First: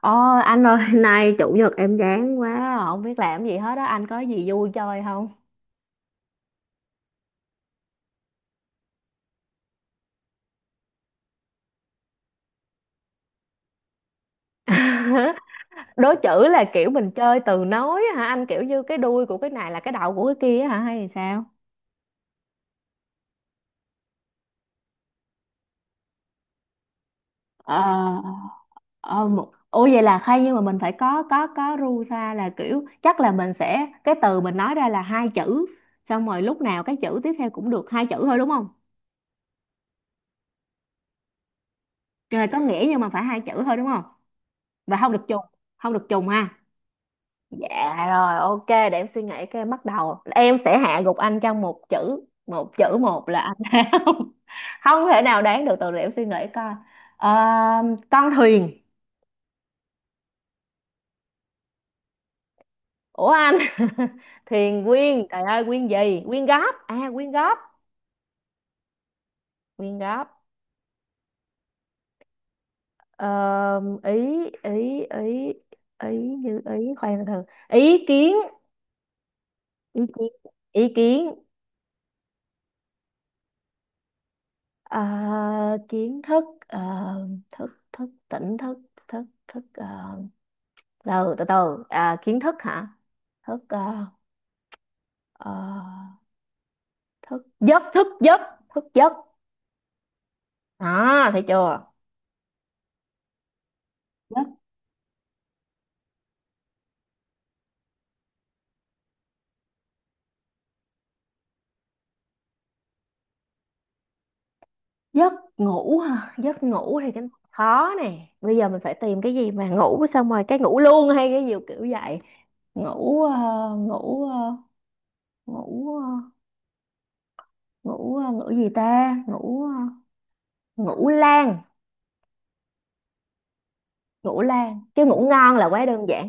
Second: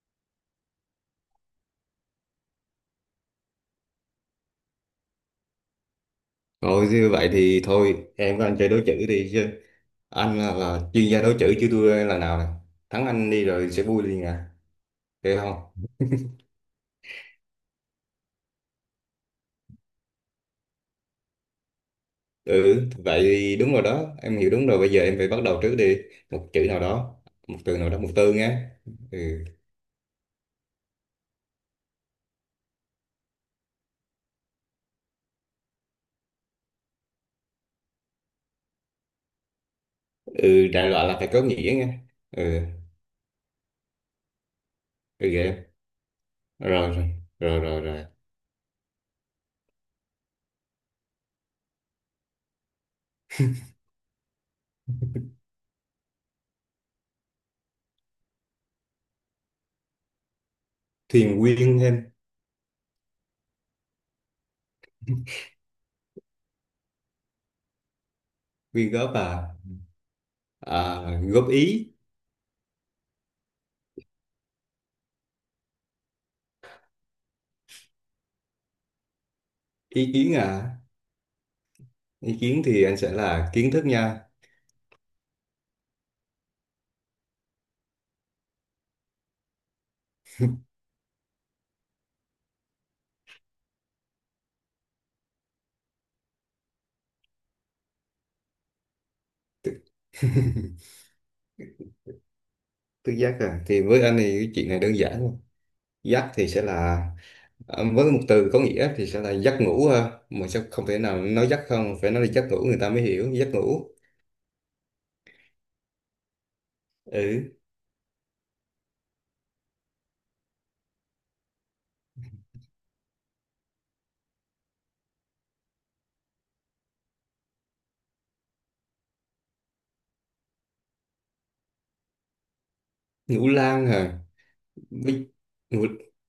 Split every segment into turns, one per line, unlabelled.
Ồ, anh ơi, nay chủ nhật em chán quá, không biết làm gì hết á, anh có gì vui chơi không?
Rồi như vậy thì thôi em với anh chơi đối chữ đi chứ. Anh là chuyên gia đối chữ chứ tôi là nào nè. Thắng anh đi rồi sẽ vui liền à, được không?
Đố chữ là kiểu mình chơi từ nối á hả? Anh kiểu như cái đuôi của cái này là cái đầu của cái kia á hả hay sao?
Ừ, vậy thì đúng rồi đó, em hiểu đúng rồi. Bây giờ em phải bắt đầu trước đi, một chữ nào đó, một
Ờ,
từ nào đó, một từ nghe. Ừ.
Ủa vậy là hay nhưng mà mình phải có ru xa là kiểu chắc là mình sẽ cái từ mình nói ra là hai chữ, xong rồi lúc nào cái chữ tiếp theo cũng được hai chữ thôi đúng không?
Ừ đại loại là phải có nghĩa nghe.
Trời, có
Ừ.
nghĩa nhưng mà phải hai chữ thôi đúng không? Và không được
Ừ vậy
trùng, không được trùng ha.
em. Rồi rồi rồi rồi rồi.
Dạ rồi, ok, để em suy nghĩ cái em bắt đầu. Em sẽ hạ gục anh trong một chữ, một chữ. Một là anh không không thể nào đoán được từ, để em suy nghĩ coi. Ờ, con thuyền.
Thuyền quyên em.
Ủa anh? Thuyền quyên, trời ơi quyên gì? Quyên góp. À quyên góp,
Quyên góp à.
quyên góp.
À, góp ý.
Ờ, ý ý ý ý như ý, khoan, từ từ. Ý kiến, ý
Ý
kiến,
kiến à.
ý kiến.
Ý kiến thì anh sẽ là kiến thức nha.
Ờ, kiến thức, thức tỉnh thức, thức thức ờ, từ từ từ à, kiến thức hả, thức à, ờ, thức giấc, thức giấc, thức giấc. À, thấy chưa?
Tứ giác à, thì với anh thì
Giấc,
cái chuyện này đơn giản luôn. Giác thì sẽ là với một từ có nghĩa thì sẽ là giấc ngủ ha, mà sẽ không thể nào nói giấc, không phải, nói là giấc ngủ người ta mới hiểu giấc ngủ.
giấc ngủ hả? Giấc ngủ thì cái
Ừ.
khó nè, bây giờ mình phải tìm cái gì mà ngủ, xong rồi cái ngủ luôn hay cái gì kiểu vậy. Ngủ ờ, ngủ ờ, ngủ ờ, ngủ ờ, ngủ gì ta, ngủ lan.
Ngủ lang hả?
Ngủ lan chứ ngủ
Bi-
ngon là
Ngủ,
quá đơn giản.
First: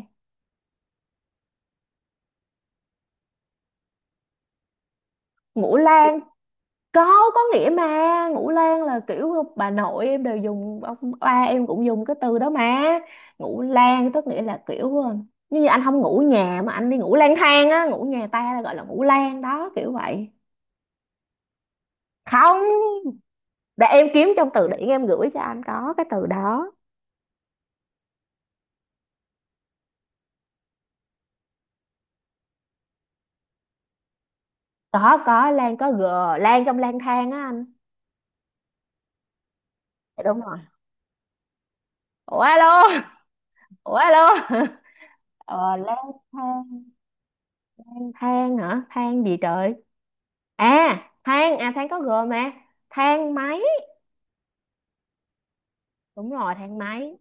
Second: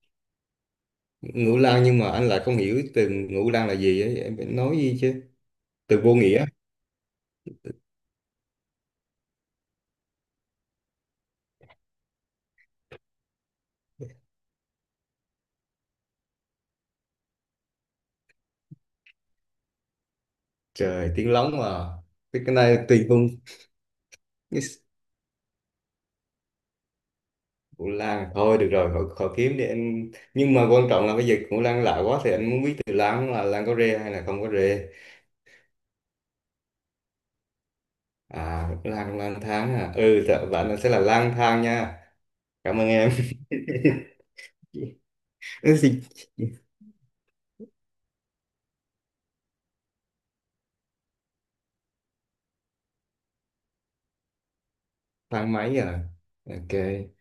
ngủ lang nhưng mà anh lại không hiểu từ ngủ lang là gì ấy, em phải nói gì chứ.
Ngủ
Từ vô
lan,
nghĩa.
có nghĩa mà. Ngũ lang là kiểu bà nội em đều dùng, ông ba em cũng dùng cái từ đó mà. Ngũ lang tức nghĩa là kiểu, như anh không ngủ nhà mà anh đi ngủ lang thang á, ngủ nhà ta là gọi là ngủ lang đó, kiểu vậy.
Trời, tiếng lóng mà. Cái này
Không,
tùy hung.
để em kiếm trong
Cái
từ
s-
điển em gửi cho anh có cái từ đó.
Ngủ lang thôi được rồi, khỏi kiếm đi em, nhưng mà quan trọng là bây giờ ngủ lang lạ quá thì anh muốn biết từ lang là lang có rê hay là không có rê.
Có lang có g, lang trong lang thang á anh.
À lang, lang thang à,
Dạ,
ừ dạ,
đúng rồi.
bạn sẽ là lang thang nha.
Ủa alo,
Cảm ơn em.
ủa alo.
Ừ,
Ờ
gì?
lang thang, than hả, than gì trời. À, than à, than có g mà. Thang máy.
Thang máy à.
Đúng rồi,
Ok.
thang máy.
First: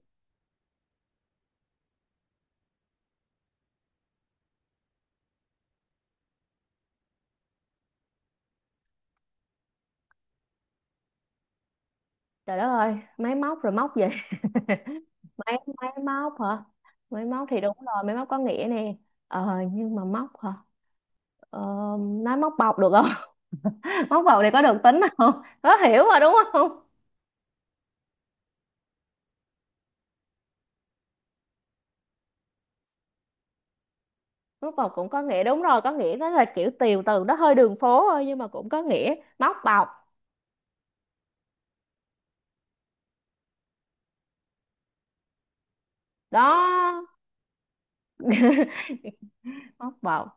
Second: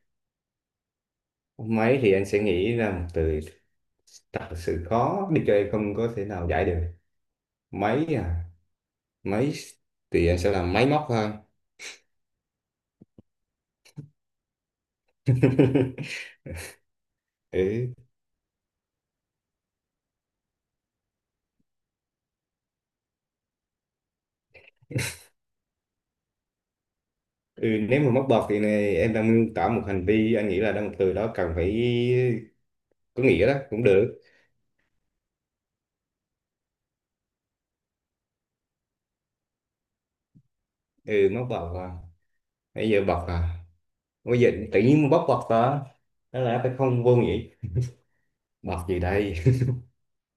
Máy thì anh sẽ nghĩ ra một từ thật sự khó, đi chơi không có thể nào giải được. Máy à. Máy thì anh sẽ làm máy móc hơn.
Trời đất ơi, máy móc rồi móc gì. máy máy móc hả? Máy móc thì đúng
Ừ.
rồi, máy móc có nghĩa nè. Ờ, nhưng mà móc hả? ờ, nói móc bọc được không? Móc bọc thì có được tính không, có hiểu mà, đúng không?
Ừ nếu mà móc bọt thì này em đang miêu tả một hành vi, anh nghĩ là đang một từ đó cần phải có nghĩa đó cũng được.
Móc bọc cũng có nghĩa, đúng rồi, có nghĩa, nó là kiểu tiều từ nó hơi đường phố thôi nhưng mà cũng có nghĩa, móc bọc.
Ừ móc bọt à. Bây giờ bọt à, bây giờ tự nhiên bóc bật ta. Đó
Đó,
là phải không, vô nghĩa. Bật gì đây.
móc bọc.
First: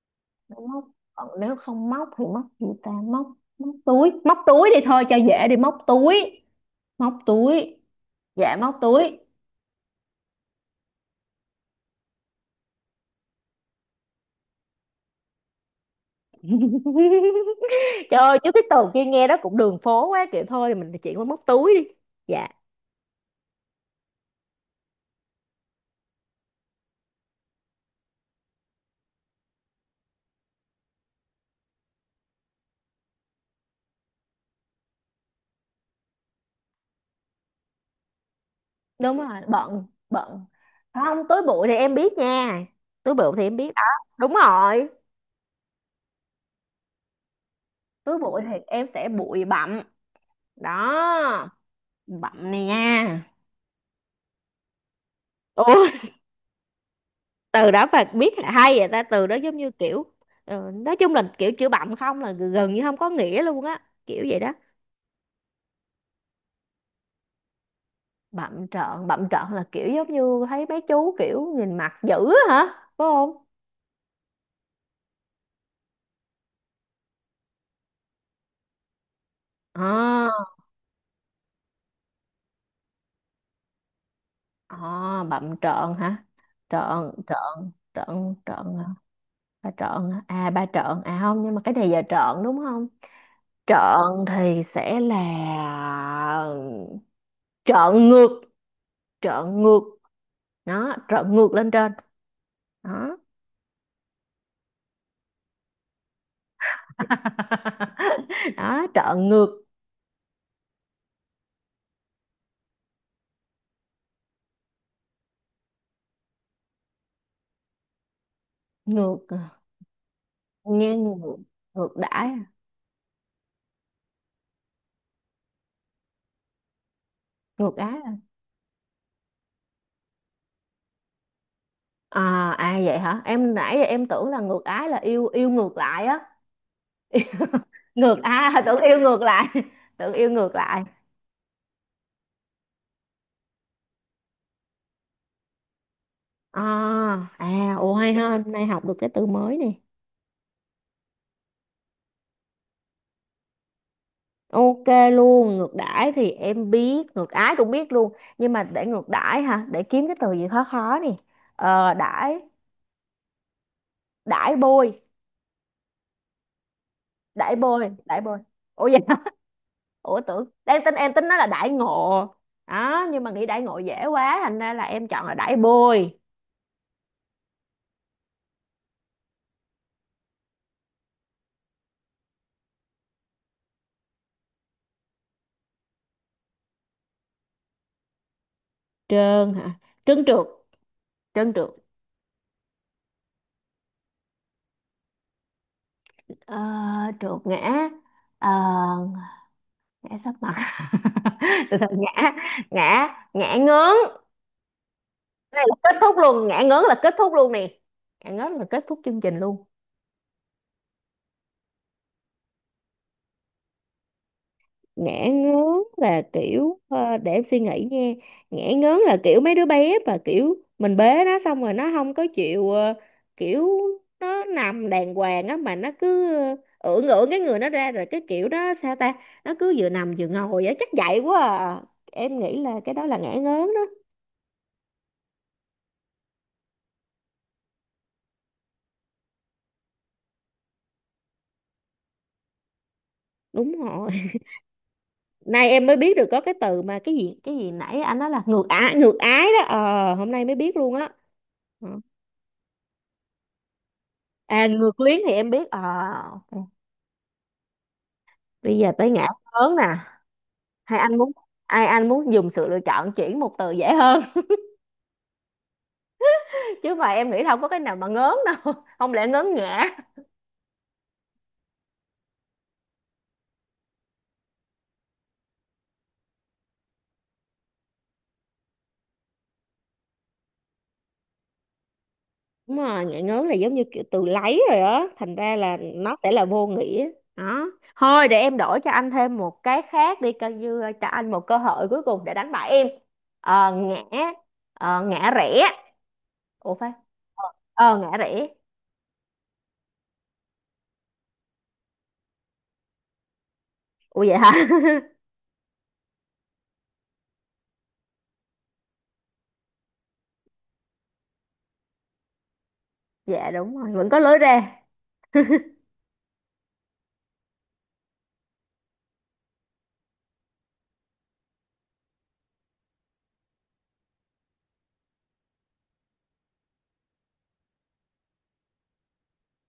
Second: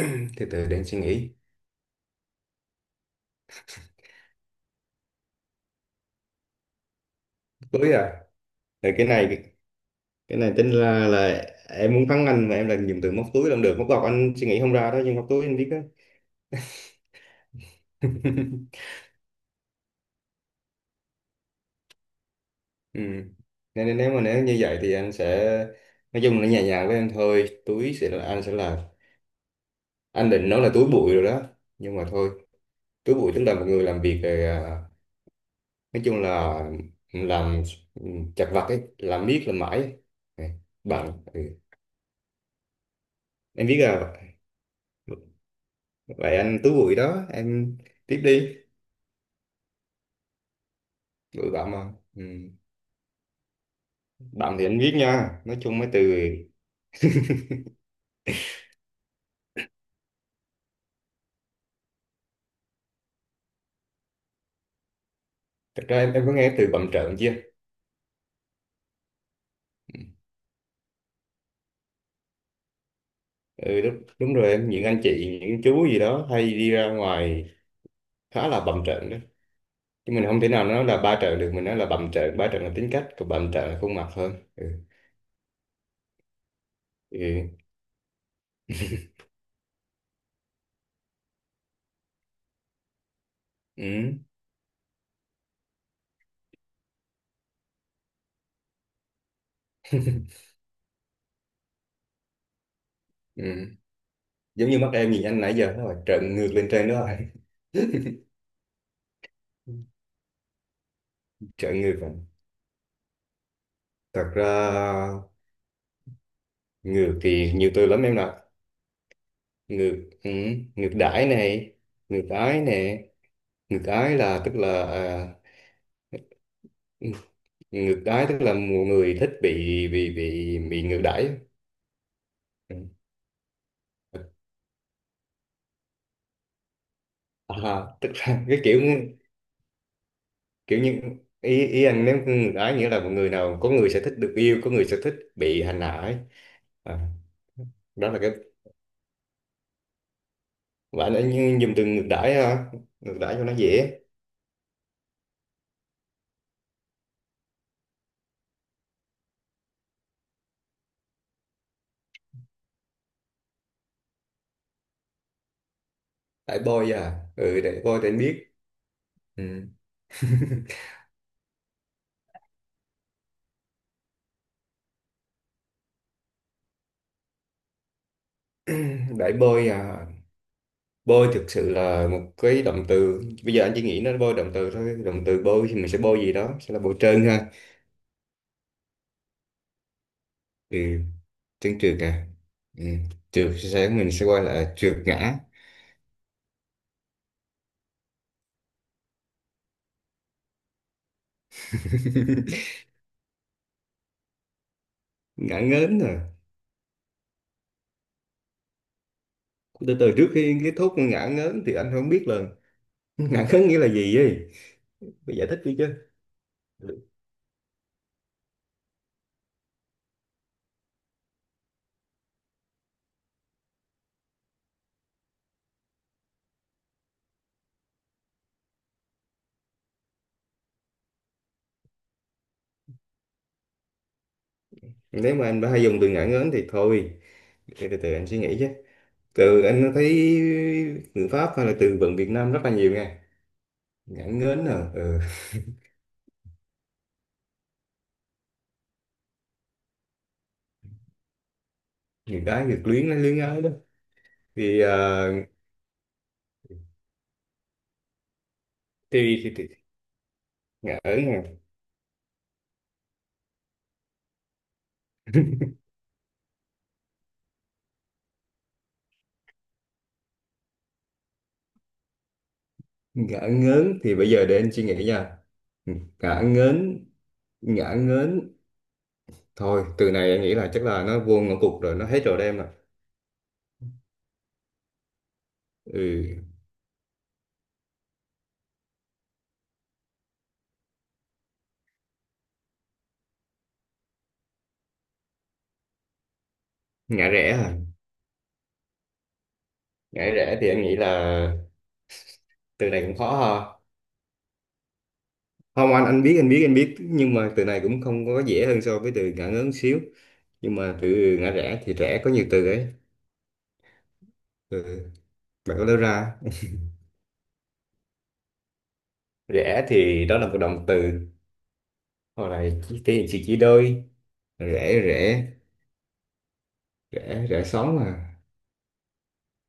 Từ từ
Đúng,
để
móc.
em suy
Còn
nghĩ.
nếu không móc thì móc gì ta, móc, móc túi, móc túi đi thôi cho dễ đi, móc túi, móc túi.
Túi à.
Dạ móc
Rồi cái
túi.
này, cái này tính là em muốn thắng anh, mà em làm dùng từ móc túi làm được, móc bọc anh suy nghĩ không ra đó, nhưng móc túi anh biết đó.
Trời ơi, chứ cái từ kia nghe đó cũng đường phố quá kiểu, thôi thì mình chuyển qua móc túi đi. Dạ,
Ừ. Nên nếu mà, nếu như vậy thì anh sẽ nói chung là nhẹ nhàng với em thôi. Túi sẽ là, anh sẽ là, anh định nói là túi bụi rồi đó, nhưng mà thôi. Túi bụi tức là một người làm việc rồi nói chung là làm chặt vặt ấy,
đúng
làm
rồi,
miết làm mãi
bận,
ấy.
bận.
Ừ, bạn
Không,
ừ.
túi bụi thì em biết nha. Túi bụi thì em
Em
biết
biết
đó.
là
Đúng rồi,
vậy anh Tú Bụi đó em, tiếp
túi bụi
đi.
thì em sẽ bụi bặm. Đó,
Bụi bạn mà ừ.
bặm này nha.
Bạn thì anh biết nha, nói chung
Ủa,
mấy từ.
từ đó phải biết hả? Hay vậy ta, từ đó giống như kiểu, nói chung là kiểu chữ bặm không là gần như không có nghĩa luôn á, kiểu vậy đó.
Thật ra em có nghe từ bặm trợn chưa.
Bặm trợn là kiểu
Ừ.
giống như thấy mấy chú kiểu nhìn mặt dữ á hả? Phải không?
Ừ, đúng rồi em, những anh chị những chú gì đó hay đi ra ngoài khá là bặm trợn đó. Chứ mình không thể
À.
nào nói là ba trợn được, mình nói là bặm trợn. Ba trợn là tính cách, còn bặm trợn là khuôn mặt hơn. Ừ.
À, bậm trợn hả? Trợn,
Ừ.
trợn, trợn, trợn, hả? Ba trợn, hả? À ba trợn, à không, nhưng mà cái này giờ trợn đúng không?
Ừ.
Trợn thì sẽ là trợn ngược, trợn ngược, nó trợn ngược lên trên, đó.
Ừ. Giống như mắt em nhìn anh nãy giờ nó là trợn ngược lên trên đó rồi.
Đó, trợn ngược.
Trợn ngược rồi. Thật ra ngược thì nhiều từ lắm em ạ.
Ngược,
Ngược, ừ, ngược
nghe
đãi
ngược,
này,
ngược đãi,
ngược
à?
ái nè. Ngược ái là tức là à,
Ngược
ngược
ái.
đãi tức là một người thích bị ngược đãi.
À, à à,
Ừ.
vậy hả? Em nãy giờ em tưởng là ngược ái là yêu, yêu ngược lại á.
À, tức
Ngược
là
à.
cái
Tưởng
kiểu,
yêu ngược lại. Tưởng yêu ngược
kiểu
lại.
như, ý ý anh nếu ngược ái nghĩa là một người nào, có người sẽ thích được yêu, có người sẽ thích bị hành hạ ấy.
À,
À,
à ồ,
đó
hay
là
ha,
cái
hôm nay học được cái từ mới nè.
bạn đã dùng từ ngược đãi hả, ngược đãi cho nó dễ.
Ok luôn, ngược đãi thì em biết, ngược ái cũng biết luôn, nhưng mà để ngược đãi hả, để kiếm cái từ gì khó khó nè. Ờ đãi, đãi bôi.
Đãi bôi à,
Đãi
ừ đãi
bôi,
bôi thì anh
đãi bôi.
biết.
Ủa vậy hả?
Ừ.
Ủa tưởng, đang tính em tính nó là đãi ngộ đó, nhưng mà nghĩ đãi ngộ dễ quá thành ra là em chọn là đãi bôi.
Đãi bôi à. Bôi thực sự là một cái động từ, bây giờ anh chỉ nghĩ nó bôi động từ thôi, động từ bôi thì mình sẽ bôi gì đó sẽ là bôi trơn ha.
Trơn hả? Trơn trượt,
Ừ.
trơn trượt.
Trơn trượt à. Ừ. Trượt sẽ mình sẽ gọi là trượt ngã.
ờ, trượt ngã. Ờ, ngã sấp mặt. từ từ ngã ngã, ngã ngớn. Cái
Ngã
này là kết
ngớn à.
thúc luôn, ngã ngớn là kết thúc luôn nè, ngã ngớn là kết thúc chương trình luôn.
Từ từ, trước khi kết thúc ngã ngớn thì anh không biết là ngã ngớn nghĩa là gì ấy.
Ngã
Phải giải thích đi
ngớn
chứ.
là kiểu, để em suy nghĩ nha. Ngã ngớn là kiểu mấy đứa bé mà kiểu mình bế nó xong rồi nó không có chịu, kiểu nó nằm đàng hoàng á mà nó cứ, ưỡn ưỡn cái người nó ra rồi, cái kiểu đó sao ta, nó cứ vừa nằm vừa ngồi á, chắc vậy quá à. Em nghĩ là cái đó là ngã ngớn đó.
Nếu mà anh đã hay dùng từ ngã ngớn thì thôi, để từ từ anh suy nghĩ chứ. Từ anh thấy người Pháp hay là từ vựng Việt Nam rất là nhiều nghe.
Đúng rồi,
Ngãn ngến nè ừ.
nay em mới biết được có cái từ mà, cái gì nãy anh nói là ngược ái, ngược ái đó, ờ hôm nay mới biết luôn á. Ờ.
Người gái người luyến, nó luyến ái đó.
À
Thì
ngược luyến thì em biết, ờ ok. Bây giờ tới ngã
thì
lớn nè. Hay
ngỡ
anh muốn,
nè.
ai anh muốn dùng sự lựa chọn chuyển một từ dễ hơn? Chứ mà em nghĩ là không có cái nào mà ngớn đâu, không lẽ ngớn ngã.
Ngỡ ngớn thì bây giờ để anh suy nghĩ nha. Ngỡ ngớn. Ngỡ ngớn. Thôi từ này anh nghĩ là chắc là nó vô ngõ cụt rồi, nó hết rồi đem rồi.
Đúng rồi, ngại ngớn là giống như kiểu từ lấy rồi đó, thành ra là nó sẽ là
Ừ.
vô nghĩa. Đó. Thôi để em đổi cho anh thêm một cái khác đi, coi như cho anh một cơ hội cuối cùng để đánh bại em. Ờ, ngã ngã rẽ. Ủa phải.
Ngã rẽ à.
Ờ ngã rẽ.
Ngã rẽ thì anh nghĩ là từ này cũng khó ha.
Ủa vậy hả?
Không, anh biết, anh biết, anh biết, nhưng mà từ này cũng không có dễ hơn so với từ ngã ngớn xíu. Nhưng mà từ ngã rẽ thì rẽ có nhiều từ ấy.
Dạ đúng rồi, vẫn có lối ra.
Ừ. Bạn có đưa ra, rẽ thì đó là một động từ hoặc là chỉ thể hiện sự đôi. Rẽ rẽ rẽ rẽ sóng mà.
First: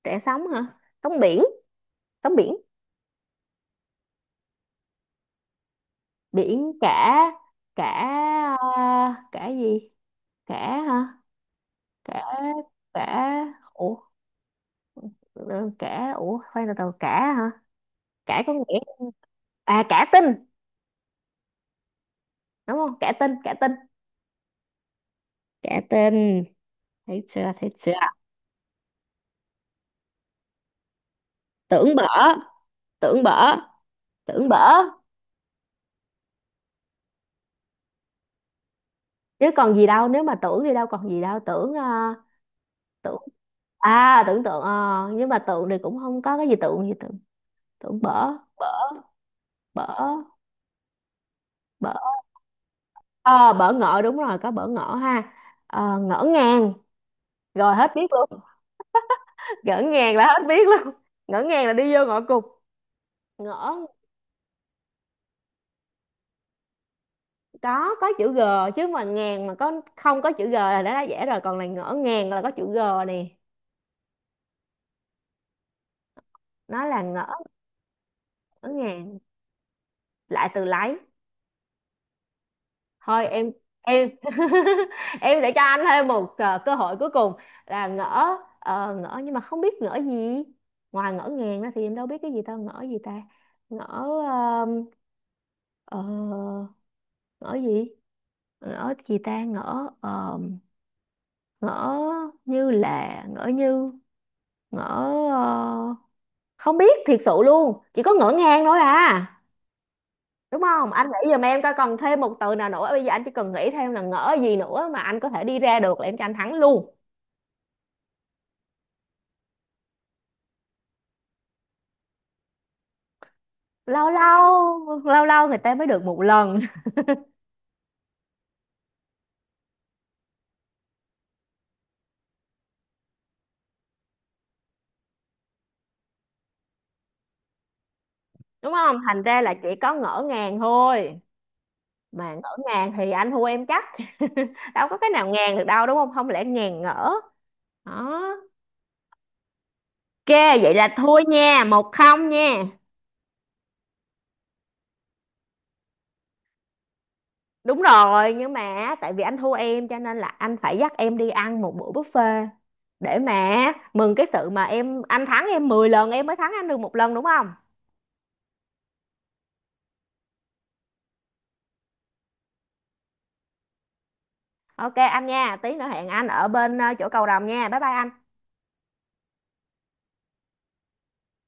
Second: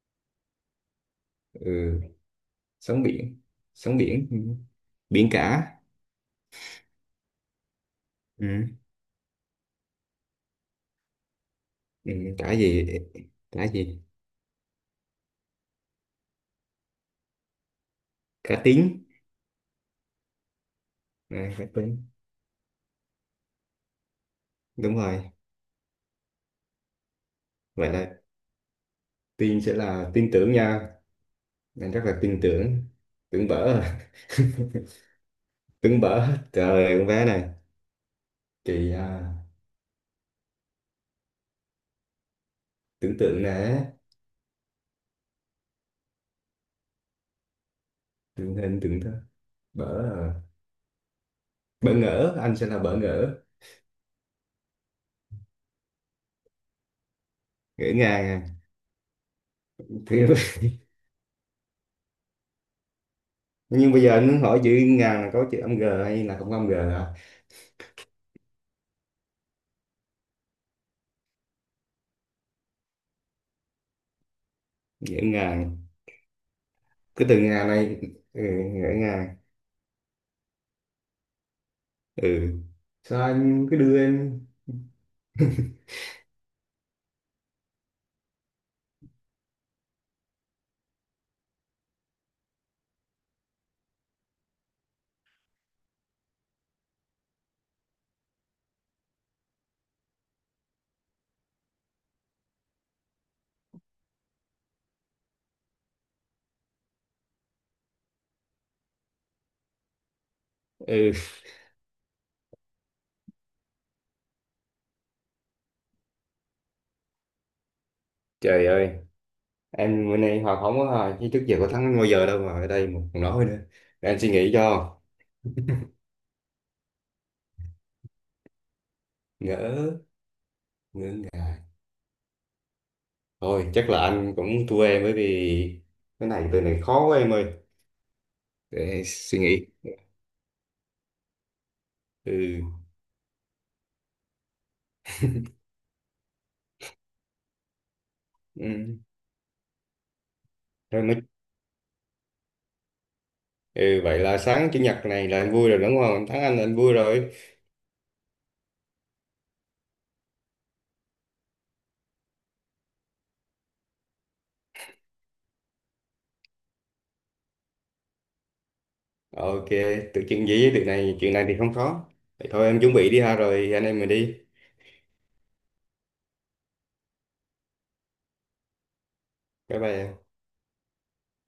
Rẽ sóng hả? Sóng biển,
Ừ.
sóng biển,
Sóng biển. Sóng biển ừ. Biển cả.
biển cả. Cả, ờ,
Ừ.
cả gì? Cả hả?
Ừ.
Cả,
Cả gì.
cả,
Cả
ủa,
gì.
khoan từ từ, cả hả? Cả có
Cả
nghĩa,
tiếng.
à cả tin,
À, cả tiếng
đúng không, cả tin, cả tin,
đúng rồi.
cả tin. Thấy chưa, thấy
Vậy
chưa?
là tin sẽ là tin tưởng nha, anh
Tưởng
rất
bở.
là tin tưởng.
Tưởng
Tưởng
bở.
bở à.
Tưởng bở.
Tưởng bở, trời ơi con bé này, chị à,
Chứ còn gì đâu, nếu mà tưởng thì đâu còn gì đâu, tưởng,
tưởng
tưởng.
tượng nè.
À tưởng tượng, nhưng mà tượng thì cũng không có cái gì, tượng gì tượng. Tưởng bở,
Tưởng
bở,
hình tưởng thơ.
bở,
Bỡ à.
bở.
Bỡ ngỡ, anh sẽ là bỡ ngỡ.
Ờ bở ngỡ, đúng rồi có bở ngỡ ha. Ờ, ngỡ ngàng, rồi hết
Ngỡ
biết
ngàng
luôn.
à.
Ngỡ ngàng là
thì,
hết biết luôn, ngỡ ngàng là đi vô ngõ cụt. Ngỡ
nhưng bây giờ anh hỏi chữ ngàn là có chữ âm g hay là không có âm g hả.
có chữ G, chứ mà ngàn mà có không có chữ G là đã dễ rồi, còn là ngỡ ngàng là có chữ G nè.
Ngỡ ngàng,
Nó là
cái
ngỡ,
từ ngàn này, ừ,
ngỡ
ngỡ
ngàng,
ngàng,
lại từ lấy.
ừ, sao
Thôi em,
anh cứ đưa
em.
em.
Em sẽ cho anh thêm một, cơ hội cuối cùng là ngỡ, ngỡ nhưng mà không biết ngỡ gì. Ngoài ngỡ ngàng ra thì em đâu biết cái gì, tao ngỡ gì ta, ngỡ, ờm, ờ, ngỡ gì, ngỡ gì ta ngỡ, ngỡ như là ngỡ như, ngỡ, ờ, không biết thiệt sự luôn, chỉ có ngỡ ngàng thôi à, đúng không? Anh
Ừ,
nghĩ giùm em coi còn thêm một từ nào nữa, bây giờ anh chỉ cần nghĩ thêm là ngỡ gì nữa mà anh có thể đi ra được là em cho anh thắng luôn.
trời ơi, em bữa nay hòa không quá hả, chứ trước giờ có thắng bao giờ đâu mà ở đây một còn nói nữa. Để
Lâu
anh suy nghĩ cho.
lâu, lâu lâu người ta mới được một lần.
Ngỡ. Thôi chắc là anh cũng thua em, bởi vì cái này, từ này khó quá em ơi.
Đúng không,
Để
thành
suy
ra là
nghĩ.
chỉ có ngỡ ngàng thôi, mà ngỡ
Ừ.
ngàng thì anh thua em chắc. Đâu có cái nào ngàn được đâu đúng không, không lẽ ngàn ngỡ. Đó.
Ừ.
Ok, vậy là
Rồi
thua
nói.
nha, 1-0 nha.
Ừ, vậy là sáng chủ nhật này là anh vui rồi đúng không? Anh thắng anh là anh vui rồi.
Đúng rồi, nhưng mà tại vì anh thua em cho nên là anh phải dắt em đi ăn một bữa buffet, để mà mừng cái sự mà em, anh thắng em 10 lần em mới thắng anh được 1 lần đúng không.
Ok, tự chuyện gì với tự này, chuyện này thì không khó. Vậy thôi em chuẩn bị đi ha rồi anh em mình đi.
Ok anh nha, tí nữa hẹn anh ở bên, chỗ cầu rồng nha, bye bye anh.
Bye bye em.